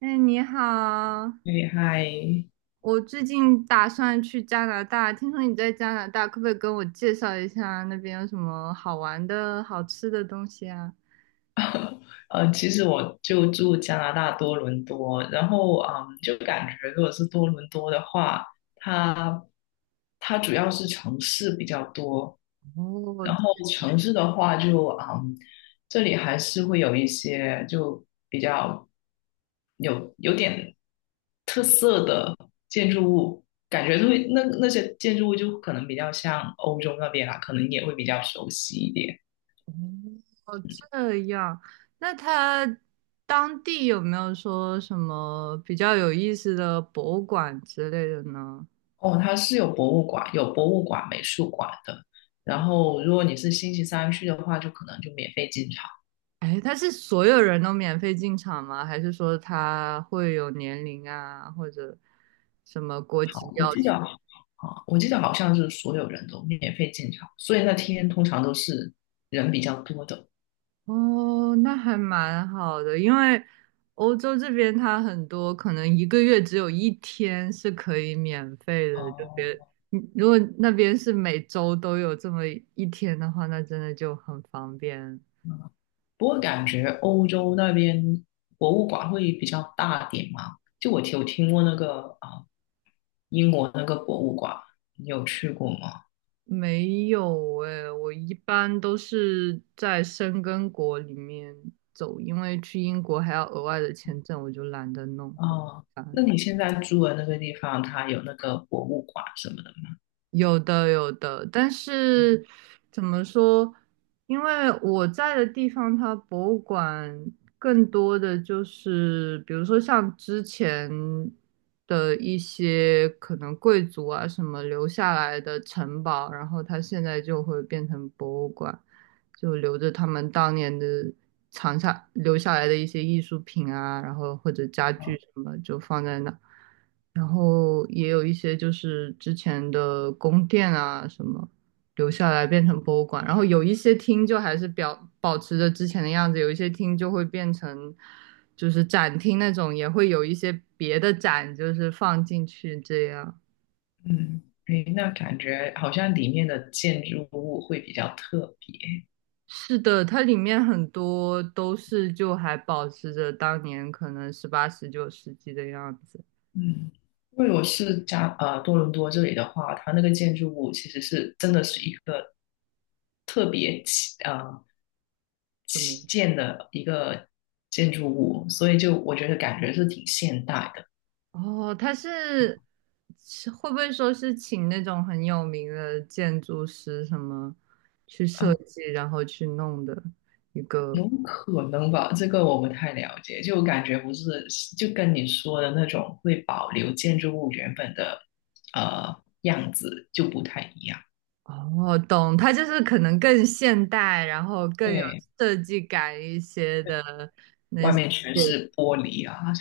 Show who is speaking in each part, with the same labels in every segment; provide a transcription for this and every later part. Speaker 1: 哎，你好，
Speaker 2: 厉害。
Speaker 1: 我最近打算去加拿大，听说你在加拿大，可不可以跟我介绍一下那边有什么好玩的、好吃的东西啊？
Speaker 2: 其实我就住加拿大多伦多。然后就感觉如果是多伦多的话，它它主要是城市比较多。
Speaker 1: 哦，
Speaker 2: 然后城市的话就这里还是会有一些就比较有点特色的建筑物，感觉会那些建筑物就可能比较像欧洲那边啦，可能也会比较熟悉一点。
Speaker 1: 这样，那当地有没有说什么比较有意思的博物馆之类的呢？
Speaker 2: 哦，它是有博物馆、美术馆的。然后，如果你是星期三去的话，就可能就免费进场。
Speaker 1: 哎，他是所有人都免费进场吗？还是说他会有年龄啊，或者什么国籍
Speaker 2: 好，我
Speaker 1: 要
Speaker 2: 记得
Speaker 1: 求？
Speaker 2: 啊，我记得好像是所有人都免费进场，所以那天通常都是人比较多的。
Speaker 1: 哦，那还蛮好的，因为欧洲这边它很多可能一个月只有一天是可以免费的，就别，
Speaker 2: 哦，
Speaker 1: 嗯如果那边是每周都有这么一天的话，那真的就很方便。
Speaker 2: 不过感觉欧洲那边博物馆会比较大点嘛？就我有听过那个啊，英国那个博物馆，你有去过吗？
Speaker 1: 没有诶，我一般都是在申根国里面走，因为去英国还要额外的签证，我就懒得弄，好
Speaker 2: 哦，
Speaker 1: 麻烦。
Speaker 2: 那你现在住的那个地方，它有那个博物馆什么的吗？
Speaker 1: 有的有的，但是怎么说？因为我在的地方，它博物馆更多的就是，比如说像之前的一些可能贵族啊什么留下来的城堡，然后它现在就会变成博物馆，就留着他们当年的藏下留下来的一些艺术品啊，然后或者家具什么就放在那，然后也有一些就是之前的宫殿啊什么留下来变成博物馆，然后有一些厅就还是保持着之前的样子，有一些厅就会变成就是展厅那种，也会有一些别的展就是放进去这样。
Speaker 2: 嗯，诶，那感觉好像里面的建筑物会比较特别。
Speaker 1: 是的，它里面很多都是就还保持着当年可能18、19世纪的样子，
Speaker 2: 嗯，因为我是多伦多这里的话，它那个建筑物其实是真的是一个特别
Speaker 1: 这么样
Speaker 2: 起建的一个建筑物，所以就我觉得感觉是挺现代的。
Speaker 1: 哦，他是会不会说是请那种很有名的建筑师什么去设
Speaker 2: 啊，
Speaker 1: 计，然后去弄的一个？
Speaker 2: 有可能吧，这个我不太了解，就感觉不是就跟你说的那种会保留建筑物原本的呃样子就不太一样。
Speaker 1: 哦，懂，他就是可能更现代，然后更有
Speaker 2: 对。
Speaker 1: 设计感一些的那
Speaker 2: 外
Speaker 1: 些。
Speaker 2: 面全是玻璃啊。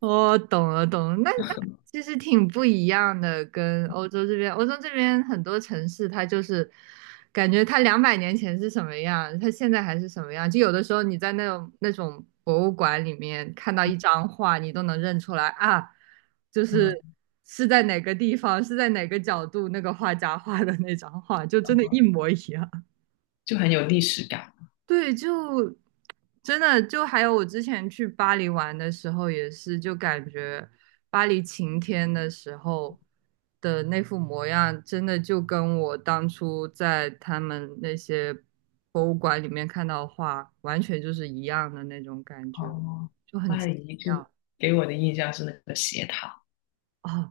Speaker 1: 我懂了，懂了，那其实挺不一样的，跟欧洲这边，欧洲这边很多城市，它就是感觉它200年前是什么样，它现在还是什么样。就有的时候你在那种博物馆里面看到一张画，你都能认出来啊，就是
Speaker 2: 嗯，
Speaker 1: 是在哪个地方，是在哪个角度那个画家画的那张画，就真的一模一样。
Speaker 2: 就很有历史感。
Speaker 1: 对，就真的就还有我之前去巴黎玩的时候，也是就感觉巴黎晴天的时候的那副模样，真的就跟我当初在他们那些博物馆里面看到的画，完全就是一样的那种感觉，
Speaker 2: 哦，
Speaker 1: 就很
Speaker 2: 巴
Speaker 1: 奇
Speaker 2: 黎就
Speaker 1: 妙
Speaker 2: 给我的印象是那个斜塔。
Speaker 1: 哦。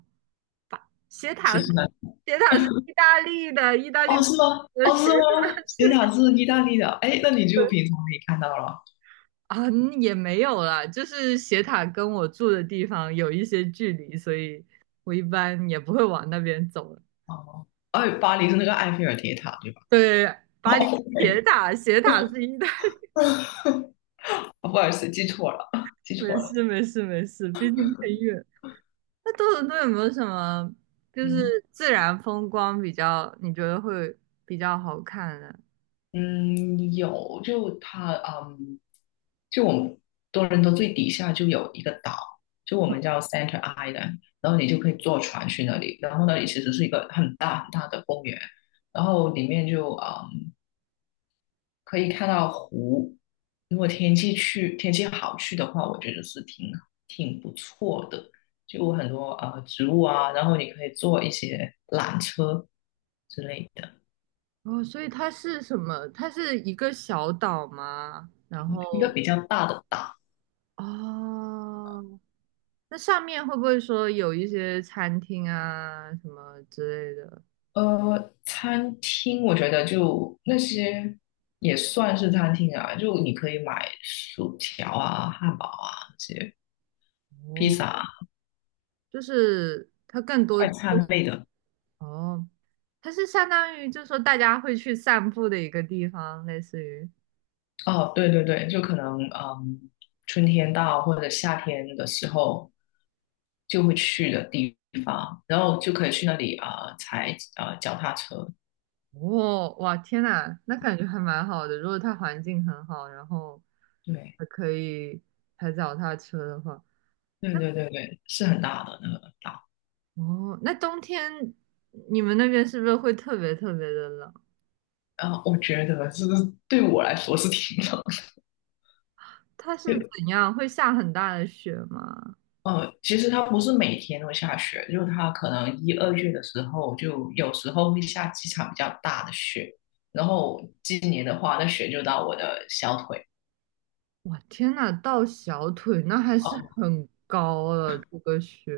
Speaker 1: 斜塔，
Speaker 2: 是是那
Speaker 1: 斜塔是意大利的，意大利
Speaker 2: 哦，是吗？
Speaker 1: 的
Speaker 2: 哦，
Speaker 1: 斜
Speaker 2: 是
Speaker 1: 塔，
Speaker 2: 吗？斜塔
Speaker 1: 是
Speaker 2: 是意大利的，哎，那你就平常可以看到了。
Speaker 1: 啊，也没有啦，就是斜塔跟我住的地方有一些距离，所以我一般也不会往那边走了。
Speaker 2: 哦，哎，巴黎是那个埃菲尔铁塔，对吧？
Speaker 1: 对，
Speaker 2: 哦
Speaker 1: 巴黎是
Speaker 2: o
Speaker 1: 铁塔，斜塔是一代，
Speaker 2: 哦 不好意思，记错了，记
Speaker 1: 没
Speaker 2: 错了。
Speaker 1: 事没事没事，毕竟很远。那多伦多有没有什么就是
Speaker 2: 嗯
Speaker 1: 自然风光比较你觉得会比较好看的？
Speaker 2: 嗯，有，就它，嗯，就我们多伦多最底下就有一个岛，就我们叫 Center Island，然后你就可以坐船去那里，然后那里其实是一个很大很大的公园，然后里面就可以看到湖。如果天气好去的话，我觉得是挺不错的。就很多植物啊，然后你可以坐一些缆车之类的，
Speaker 1: 哦，所以它是什么？它是一个小岛吗？然
Speaker 2: 一个
Speaker 1: 后
Speaker 2: 比较大的岛。
Speaker 1: 哦，那上面会不会说有一些餐厅啊什么之类的？
Speaker 2: 餐厅我觉得就那些也算是餐厅啊，就你可以买薯条啊、汉堡啊那些、披
Speaker 1: 哦，
Speaker 2: 萨啊、
Speaker 1: 就是它更多
Speaker 2: 快
Speaker 1: 就
Speaker 2: 餐
Speaker 1: 是
Speaker 2: 类的。
Speaker 1: 哦，它是相当于就是说大家会去散步的一个地方，类似于
Speaker 2: 哦，对对对，就可能春天到或者夏天的时候就会去的地方，然后就可以去那里啊、踩啊脚踏车。
Speaker 1: 哦，哇，天呐，那感觉还蛮好的。如果它环境很好，然后
Speaker 2: 对
Speaker 1: 还可以踩脚踏车的话，
Speaker 2: 对对对对，是很大的那个岛。
Speaker 1: 哦，那冬天你们那边是不是会特别特别的冷？
Speaker 2: 然后我觉得就是对我来说是挺冷。
Speaker 1: 它是 怎样？会下很大的雪吗？
Speaker 2: 其实它不是每天都下雪，就它可能一二月的时候，就有时候会下几场比较大的雪。然后今年的话，那雪就到我的小腿。
Speaker 1: 哇，天呐，到小腿那还是
Speaker 2: 哦，
Speaker 1: 很高了，这个雪，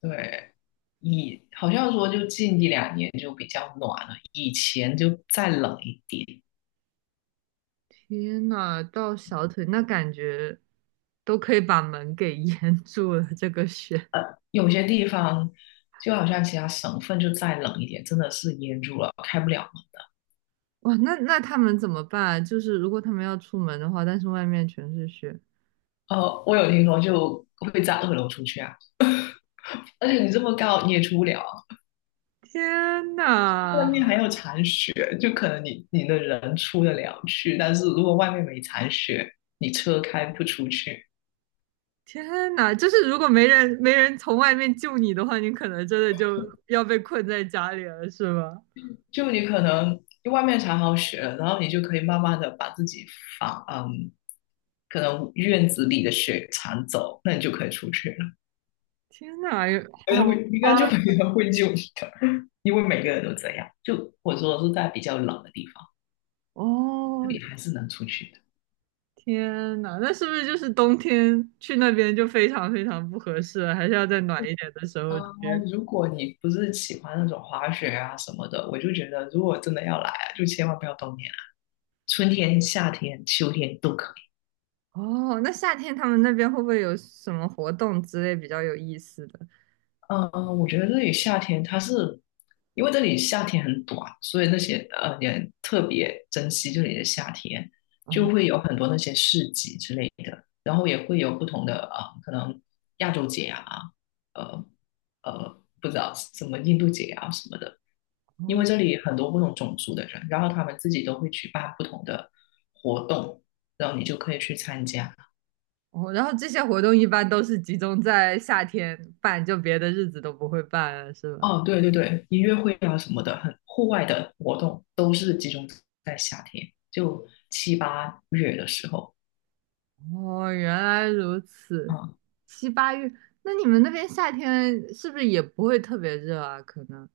Speaker 2: 对，好像说就近一两年就比较暖了，以前就再冷一点。
Speaker 1: 天呐，到小腿那感觉都可以把门给 淹住了，这个雪，
Speaker 2: 有些地方就好像其他省份就再冷一点，真的是淹住了，开不了门。
Speaker 1: 哇，那那他们怎么办啊就是如果他们要出门的话，但是外面全是雪，
Speaker 2: 我有听说就会在二楼出去啊，而且你这么高你也出不了。
Speaker 1: 天
Speaker 2: 外
Speaker 1: 呐，
Speaker 2: 面还有残雪，就可能你的人出得了去，但是如果外面没残雪，你车开不出去，
Speaker 1: 天呐，就是如果没人从外面救你的话，你可能真的就要被困在家里了，是吧？
Speaker 2: 就你可能因为外面铲好雪了，然后你就可以慢慢的把自己房嗯，可能院子里的雪铲走，那你就可以出去了。
Speaker 1: 天呐，
Speaker 2: 哎，会
Speaker 1: 好
Speaker 2: 应
Speaker 1: 夸
Speaker 2: 该就没人会救你的，因为每个人都这样。就或者说的是在比较冷的地方，
Speaker 1: 哦，
Speaker 2: 你还是能出去。的。
Speaker 1: 天呐，那是不是就是冬天去那边就非常非常不合适了？还是要在暖一点的时
Speaker 2: 啊，
Speaker 1: 候去？
Speaker 2: 如果你不是喜欢那种滑雪啊什么的，我就觉得如果真的要来啊就千万不要冬天啊，春天、夏天、秋天都可以。
Speaker 1: 哦，那夏天他们那边会不会有什么活动之类比较有意思的？
Speaker 2: 嗯嗯，我觉得这里夏天它是，因为这里夏天很短，所以那些人特别珍惜这里的夏天，
Speaker 1: 哦
Speaker 2: 就会有很多那些市集之类的，然后也会有不同的啊，可能亚洲节啊，呃不知道什么印度节啊什么的，因为
Speaker 1: 哦
Speaker 2: 这里很多不同种族的人，然后他们自己都会举办不同的活动，然后你就可以去参加。
Speaker 1: 哦，然后这些活动一般都是集中在夏天办，就别的日子都不会办了，是吧？
Speaker 2: 哦，对对对，音乐会啊什么的，很户外的活动都是集中在夏天，就七八月的时候。
Speaker 1: 哦，原来如此。
Speaker 2: 啊，
Speaker 1: 七八月，那你们那边夏天是不是也不会特别热啊？可能。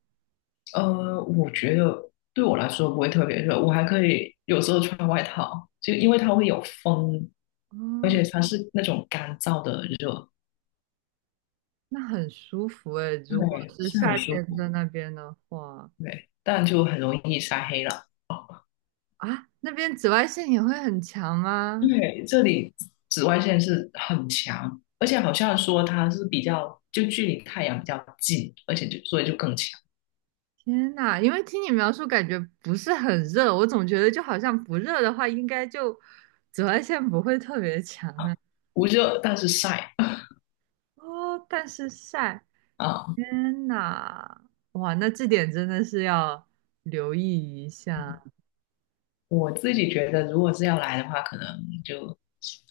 Speaker 2: 我觉得对我来说不会特别热，我还可以有时候穿外套，就因为它会有风，而
Speaker 1: 哦，
Speaker 2: 且它是那种干燥的热。
Speaker 1: 那很舒服哎。如果
Speaker 2: 对，
Speaker 1: 是
Speaker 2: 是很
Speaker 1: 夏
Speaker 2: 舒
Speaker 1: 天
Speaker 2: 服。
Speaker 1: 在那边的话，
Speaker 2: 对，但就很容易晒黑了。
Speaker 1: 啊，那边紫外线也会很强吗？
Speaker 2: 对，这里紫外线是很强，而且好像说它是比较，就距离太阳比较近，而且就所以就更强
Speaker 1: 天呐，因为听你描述感觉不是很热，我总觉得就好像不热的话，应该就紫外线不会特别强
Speaker 2: 啊，
Speaker 1: 啊。
Speaker 2: 不热但是晒
Speaker 1: 哦，但是晒，
Speaker 2: 啊。
Speaker 1: 天呐，哇，那这点真的是要留意一下，
Speaker 2: 我自己觉得，如果是要来的话，可能就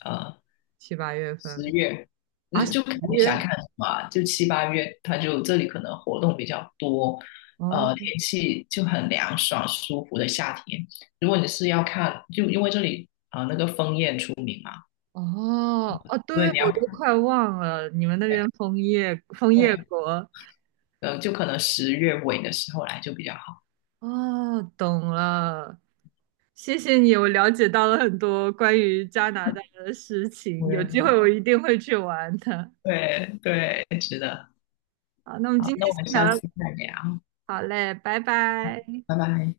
Speaker 2: 呃
Speaker 1: 七八月
Speaker 2: 十
Speaker 1: 份
Speaker 2: 月，就
Speaker 1: 啊，十
Speaker 2: 就看你想
Speaker 1: 月
Speaker 2: 看什么啊就七八月，它就这里可能活动比较多。
Speaker 1: 哦。
Speaker 2: 天气就很凉爽舒服的夏天。如果你是要看，就因为这里，
Speaker 1: 哦哦，对，
Speaker 2: 因为你
Speaker 1: 我
Speaker 2: 要
Speaker 1: 都快忘了，你们那边枫叶枫叶
Speaker 2: 对。
Speaker 1: 国。
Speaker 2: 就可能十月尾的时候来就比较好。
Speaker 1: 哦，懂了，谢谢你，我了解到了很多关于加拿大的事情，
Speaker 2: 五
Speaker 1: 有
Speaker 2: 月份，
Speaker 1: 机会我一定会去玩的。
Speaker 2: 对对，值得。
Speaker 1: 好，那我们
Speaker 2: 好，
Speaker 1: 今
Speaker 2: 那
Speaker 1: 天
Speaker 2: 我
Speaker 1: 先
Speaker 2: 们下
Speaker 1: 聊
Speaker 2: 次
Speaker 1: 到，
Speaker 2: 再聊，
Speaker 1: 好嘞，拜拜。
Speaker 2: 拜拜。